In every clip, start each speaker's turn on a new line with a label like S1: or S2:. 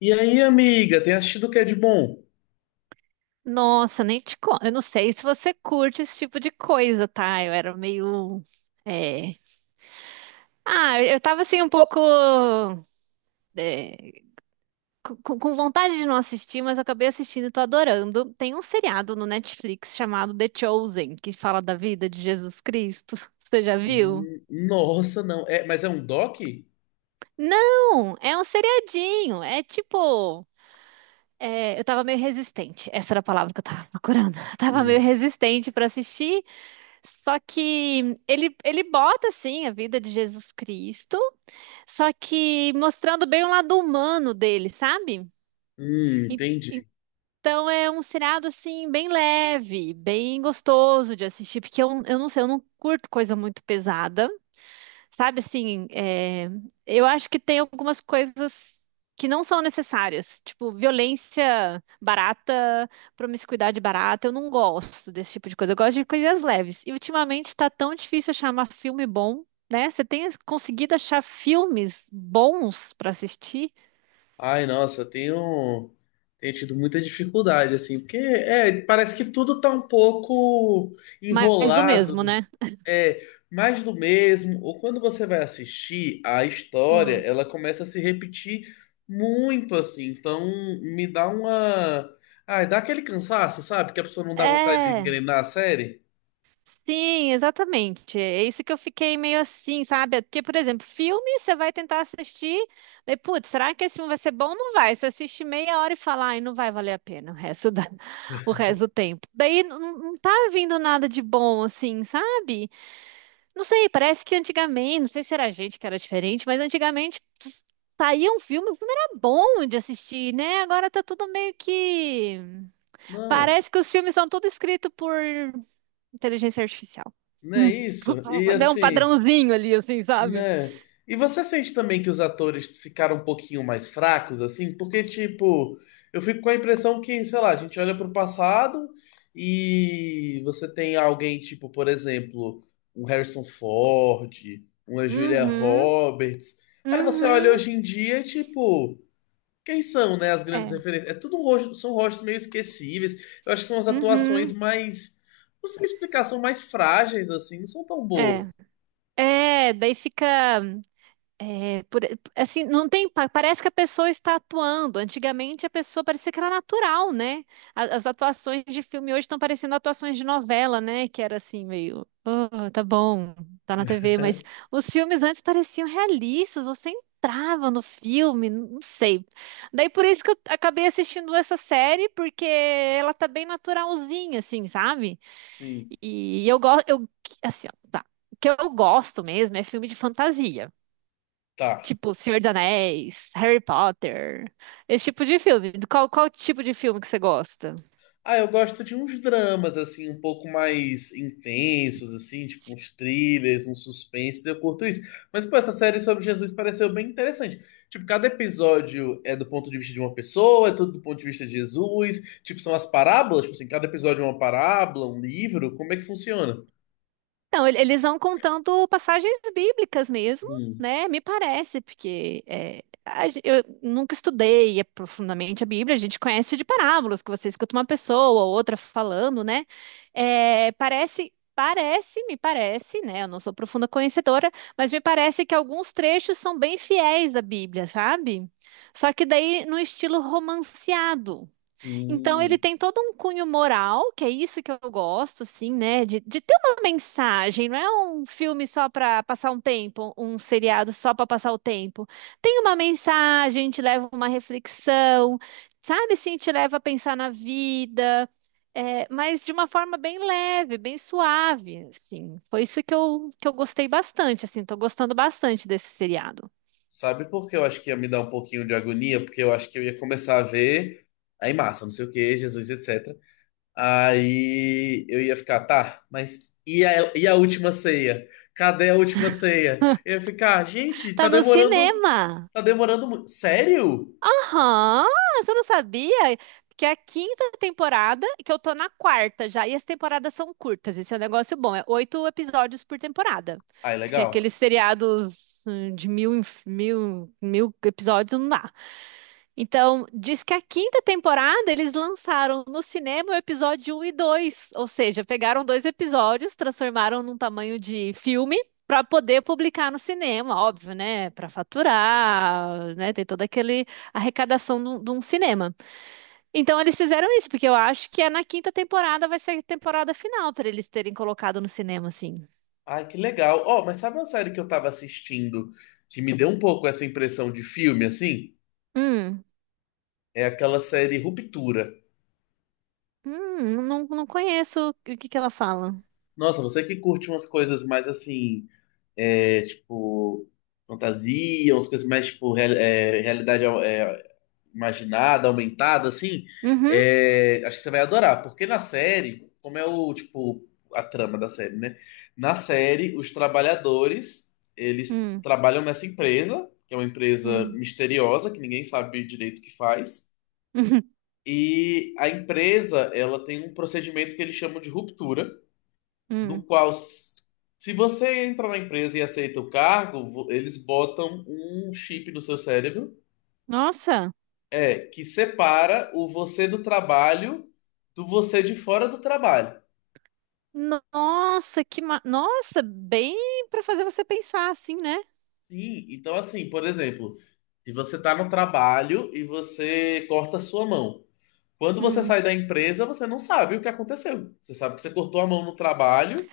S1: E aí, amiga, tem assistido o que é de bom?
S2: Nossa, nem te conto. Eu não sei se você curte esse tipo de coisa, tá? Eu era meio. é, Ah, eu tava assim um pouco. é, com vontade de não assistir, mas eu acabei assistindo e tô adorando. Tem um seriado no Netflix chamado The Chosen, que fala da vida de Jesus Cristo. Você já viu?
S1: Nossa, não. É, mas é um doc?
S2: Não! É um seriadinho. É tipo. Eu tava meio resistente. Essa era a palavra que eu tava procurando. Eu tava meio
S1: Hum,
S2: resistente pra assistir. Só que ele bota, assim, a vida de Jesus Cristo, só que mostrando bem o lado humano dele, sabe? E-
S1: entendi.
S2: Então é um seriado, assim, bem leve, bem gostoso de assistir, porque eu não sei, eu não curto coisa muito pesada. Sabe assim, eu acho que tem algumas coisas que não são necessárias, tipo violência barata, promiscuidade barata. Eu não gosto desse tipo de coisa. Eu gosto de coisas leves. E ultimamente tá tão difícil achar um filme bom, né? Você tem conseguido achar filmes bons pra assistir,
S1: Ai, nossa, tenho tido muita dificuldade, assim, porque parece que tudo tá um pouco
S2: mas do
S1: enrolado,
S2: mesmo,
S1: né?
S2: né?
S1: É, mais do mesmo. Ou quando você vai assistir a história,
S2: Hum.
S1: ela começa a se repetir muito, assim. Então, me dá uma. Ai, dá aquele cansaço, sabe? Que a pessoa não dá vontade de
S2: É.
S1: engrenar a série.
S2: Sim, exatamente. É isso que eu fiquei meio assim, sabe? Porque, por exemplo, filme, você vai tentar assistir, daí, putz, será que esse filme vai ser bom? Não vai. Você assiste meia hora e fala, ai, não vai valer a pena o resto do tempo. Daí não tá vindo nada de bom, assim, sabe? Não sei, parece que antigamente, não sei se era a gente que era diferente, mas antigamente saía um filme, o filme era bom de assistir, né? Agora tá tudo meio que.
S1: Não.
S2: Parece que os filmes são tudo escritos por inteligência artificial.
S1: Não é isso? E
S2: Deu um
S1: assim,
S2: padrãozinho ali, assim, sabe?
S1: né? E você sente também que os atores ficaram um pouquinho mais fracos, assim? Porque, tipo, eu fico com a impressão que, sei lá, a gente olha pro passado e você tem alguém, tipo, por exemplo, um Harrison Ford, uma Julia
S2: Uhum,
S1: Roberts. Aí você olha
S2: uhum,
S1: hoje em dia, tipo, quem são, né, as grandes
S2: é,
S1: referências? É tudo um rosto, são rostos meio esquecíveis. Eu acho que são as atuações
S2: uhum,
S1: mais. Não sei explicar, são mais frágeis, assim, não são tão
S2: é.
S1: boas.
S2: É, daí fica. É Por- assim, não tem, parece que a pessoa está atuando. Antigamente a pessoa parecia que era natural, né? As, atuações de filme hoje estão parecendo atuações de novela, né? Que era assim meio, "Ah, tá bom, tá na TV, mas
S1: É?
S2: os filmes antes pareciam realistas, você entrava no filme, não sei. Daí por isso que eu acabei assistindo essa série, porque ela tá bem naturalzinha, assim, sabe?
S1: Sim,
S2: E eu gosto, eu, assim, ó, tá. O que eu gosto mesmo é filme de fantasia.
S1: tá.
S2: Tipo, Senhor dos Anéis, Harry Potter, esse tipo de filme. Qual tipo de filme que você gosta?
S1: Ah, eu gosto de uns dramas, assim, um pouco mais intensos, assim, tipo uns thrillers, uns suspenses, eu curto isso. Mas, pô, essa série sobre Jesus pareceu bem interessante. Tipo, cada episódio é do ponto de vista de uma pessoa, é tudo do ponto de vista de Jesus. Tipo, são as parábolas, tipo assim, cada episódio é uma parábola, um livro, como é que funciona?
S2: Então, eles vão contando passagens bíblicas mesmo,
S1: Hum,
S2: né? Me parece, porque é, eu nunca estudei profundamente a Bíblia, a gente conhece de parábolas, que você escuta uma pessoa ou outra falando, né? É, parece, me parece, né? Eu não sou profunda conhecedora, mas me parece que alguns trechos são bem fiéis à Bíblia, sabe? Só que daí no estilo romanceado. Então ele
S1: hum.
S2: tem todo um cunho moral, que é isso que eu gosto, assim, né? De ter uma mensagem, não é um filme só para passar um tempo, um seriado só para passar o tempo. Tem uma mensagem, te leva a uma reflexão, sabe? Sim, te leva a pensar na vida, mas de uma forma bem leve, bem suave, assim. Foi isso que eu gostei bastante, assim, tô gostando bastante desse seriado.
S1: Sabe por que eu acho que ia me dar um pouquinho de agonia? Porque eu acho que eu ia começar a ver aí massa, não sei o que, Jesus, etc. Aí eu ia ficar, tá, mas e a última ceia? Cadê a última ceia? Eu ia ficar, gente,
S2: Tá no cinema!
S1: tá demorando muito. Sério?
S2: Aham, você não sabia? Que é a quinta temporada, e que eu tô na quarta já, e as temporadas são curtas, esse é um negócio bom, é oito episódios por temporada.
S1: Ai,
S2: Porque
S1: legal.
S2: aqueles seriados de mil episódios não dá. Então, diz que a quinta temporada eles lançaram no cinema o episódio um e 2, ou seja, pegaram dois episódios, transformaram num tamanho de filme para poder publicar no cinema, óbvio, né? Para faturar, né? Tem toda aquele arrecadação de um cinema. Então, eles fizeram isso, porque eu acho que é na quinta temporada vai ser a temporada final para eles terem colocado no cinema, assim.
S1: Ai, que legal. Ó, mas sabe uma série que eu tava assistindo que me deu um pouco essa impressão de filme, assim?
S2: Hum,
S1: É aquela série Ruptura.
S2: não, não conheço o que que ela fala.
S1: Nossa, você que curte umas coisas mais assim tipo, fantasia, umas coisas mais, tipo, realidade imaginada, aumentada, assim,
S2: Uhum,
S1: acho que você vai adorar, porque na série, como é o, tipo, a trama da série, né? Na série, os trabalhadores, eles
S2: hum,
S1: trabalham nessa empresa, que é uma empresa
S2: hum,
S1: misteriosa, que ninguém sabe direito o que faz, e a empresa, ela tem um procedimento que eles chamam de ruptura, do
S2: hum.
S1: qual, se você entra na empresa e aceita o cargo, eles botam um chip no seu cérebro
S2: Nossa,
S1: que separa o você do trabalho do você de fora do trabalho.
S2: nossa, Nossa, bem pra fazer você pensar assim, né?
S1: Sim, então assim, por exemplo, se você tá no trabalho e você corta a sua mão. Quando você
S2: Hum.
S1: sai da empresa, você não sabe o que aconteceu. Você sabe que você cortou a mão no trabalho.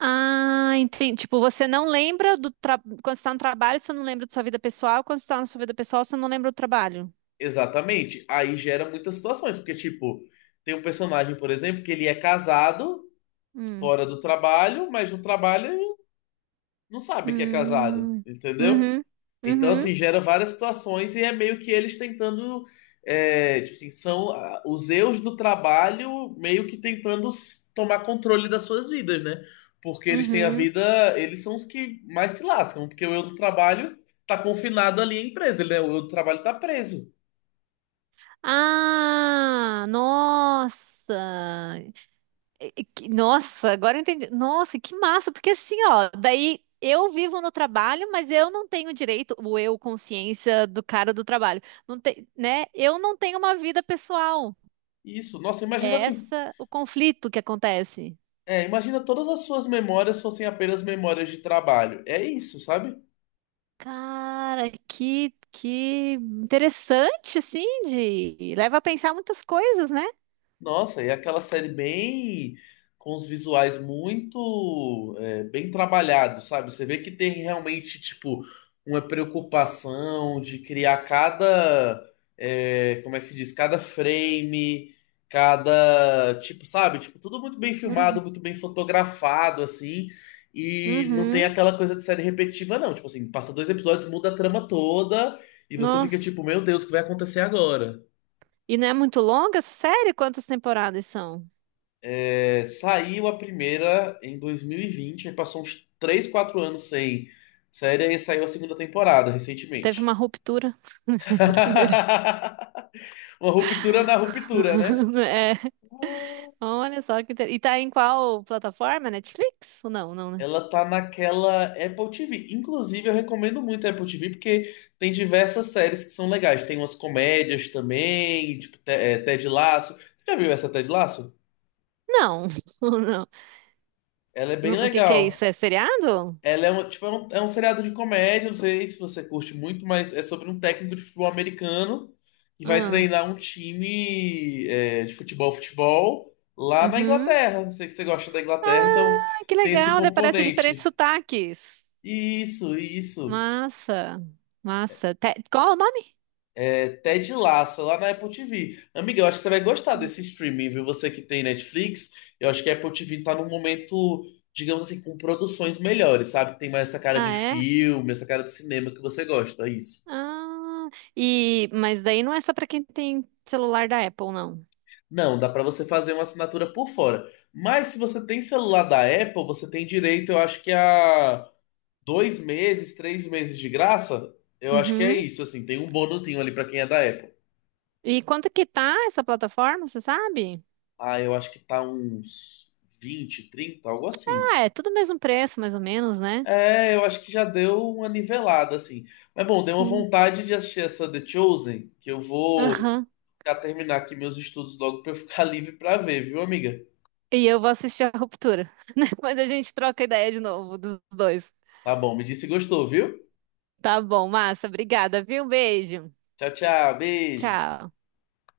S2: Ah, entendi. Tipo, você não lembra quando você tá no trabalho, você não lembra da sua vida pessoal. Quando você tá na sua vida pessoal, você não lembra do trabalho.
S1: Exatamente. Aí gera muitas situações, porque tipo, tem um personagem, por exemplo, que ele é casado
S2: Hum.
S1: fora do trabalho, mas no trabalho ele não sabe que é casado,
S2: Hum.
S1: entendeu?
S2: Uhum.
S1: Então,
S2: Uhum.
S1: assim, gera várias situações e é meio que eles tentando. Tipo assim, são os eus do trabalho meio que tentando tomar controle das suas vidas, né? Porque eles têm a
S2: Uhum.
S1: vida, eles são os que mais se lascam, porque o eu do trabalho tá confinado ali à empresa, o eu do trabalho tá preso.
S2: Ah, nossa. Nossa, agora eu entendi. Nossa, que massa, porque assim, ó, daí eu vivo no trabalho, mas eu não tenho direito, o eu, consciência do cara do trabalho, não tem, né? Eu não tenho uma vida pessoal.
S1: Isso, nossa, imagina
S2: É
S1: assim,
S2: essa o conflito que acontece.
S1: imagina todas as suas memórias fossem apenas memórias de trabalho. É isso, sabe?
S2: Cara, que interessante, assim, de leva a pensar muitas coisas, né?
S1: Nossa, e aquela série bem com os visuais muito bem trabalhados, sabe? Você vê que tem realmente tipo uma preocupação de criar cada como é que se diz? Cada frame, cada tipo, sabe? Tipo, tudo muito bem filmado,
S2: Uhum.
S1: muito bem fotografado, assim. E não tem
S2: Uhum.
S1: aquela coisa de série repetitiva, não. Tipo assim, passa dois episódios, muda a trama toda e você fica
S2: Nossa.
S1: tipo, meu Deus, o que vai acontecer agora?
S2: E não é muito longa essa série? Quantas temporadas são?
S1: É, saiu a primeira em 2020, aí passou uns 3 ou 4 anos sem série, aí saiu a segunda temporada
S2: Teve uma
S1: recentemente.
S2: ruptura entre a primeira
S1: Uma ruptura na ruptura, né?
S2: É, olha só que E tá em qual plataforma? Netflix? Ou não, não, né?
S1: Ela tá naquela Apple TV. Inclusive, eu recomendo muito a Apple TV porque tem diversas séries que são legais. Tem umas comédias também, tipo Ted Lasso. Já viu essa Ted Lasso?
S2: Não, ou não.
S1: Ela é bem
S2: Não, o que que é isso?
S1: legal.
S2: É seriado?
S1: Ela é é um seriado de comédia, não sei se você curte muito, mas é sobre um técnico de futebol americano que vai
S2: Ah,
S1: treinar um time de futebol, futebol lá na
S2: uhum.
S1: Inglaterra. Sei que você gosta da Inglaterra, então
S2: Ah, que
S1: tem esse
S2: legal, daí aparece diferentes
S1: componente.
S2: sotaques.
S1: Isso, isso.
S2: Massa, massa. Qual é o nome?
S1: É Ted Lasso, lá na Apple TV. Amiga, eu acho que você vai gostar desse streaming, viu? Você que tem Netflix, eu acho que a Apple TV tá num momento, digamos assim, com produções melhores, sabe? Tem mais essa cara de
S2: Ah, é?
S1: filme, essa cara de cinema que você gosta, isso.
S2: Ah, e... Mas daí não é só pra quem tem celular da Apple, não.
S1: Não, dá pra você fazer uma assinatura por fora. Mas se você tem celular da Apple, você tem direito, eu acho que a 2 meses, 3 meses de graça. Eu acho que é
S2: Uhum.
S1: isso, assim, tem um bonuzinho ali pra quem é da Apple.
S2: E quanto que tá essa plataforma, você sabe?
S1: Ah, eu acho que tá uns 20, 30, algo assim.
S2: Ah, é tudo o mesmo preço, mais ou menos, né?
S1: É, eu acho que já deu uma nivelada, assim. Mas bom, deu uma
S2: Sim.
S1: vontade de assistir essa The Chosen, que eu vou
S2: Aham.
S1: já terminar aqui meus estudos logo pra eu ficar livre pra ver, viu, amiga?
S2: E eu vou assistir a Ruptura. Depois a gente troca ideia de novo dos dois.
S1: Tá bom, me disse se gostou, viu?
S2: Tá bom, massa. Obrigada, viu? Um beijo.
S1: Tchau, tchau, beijo.
S2: Tchau.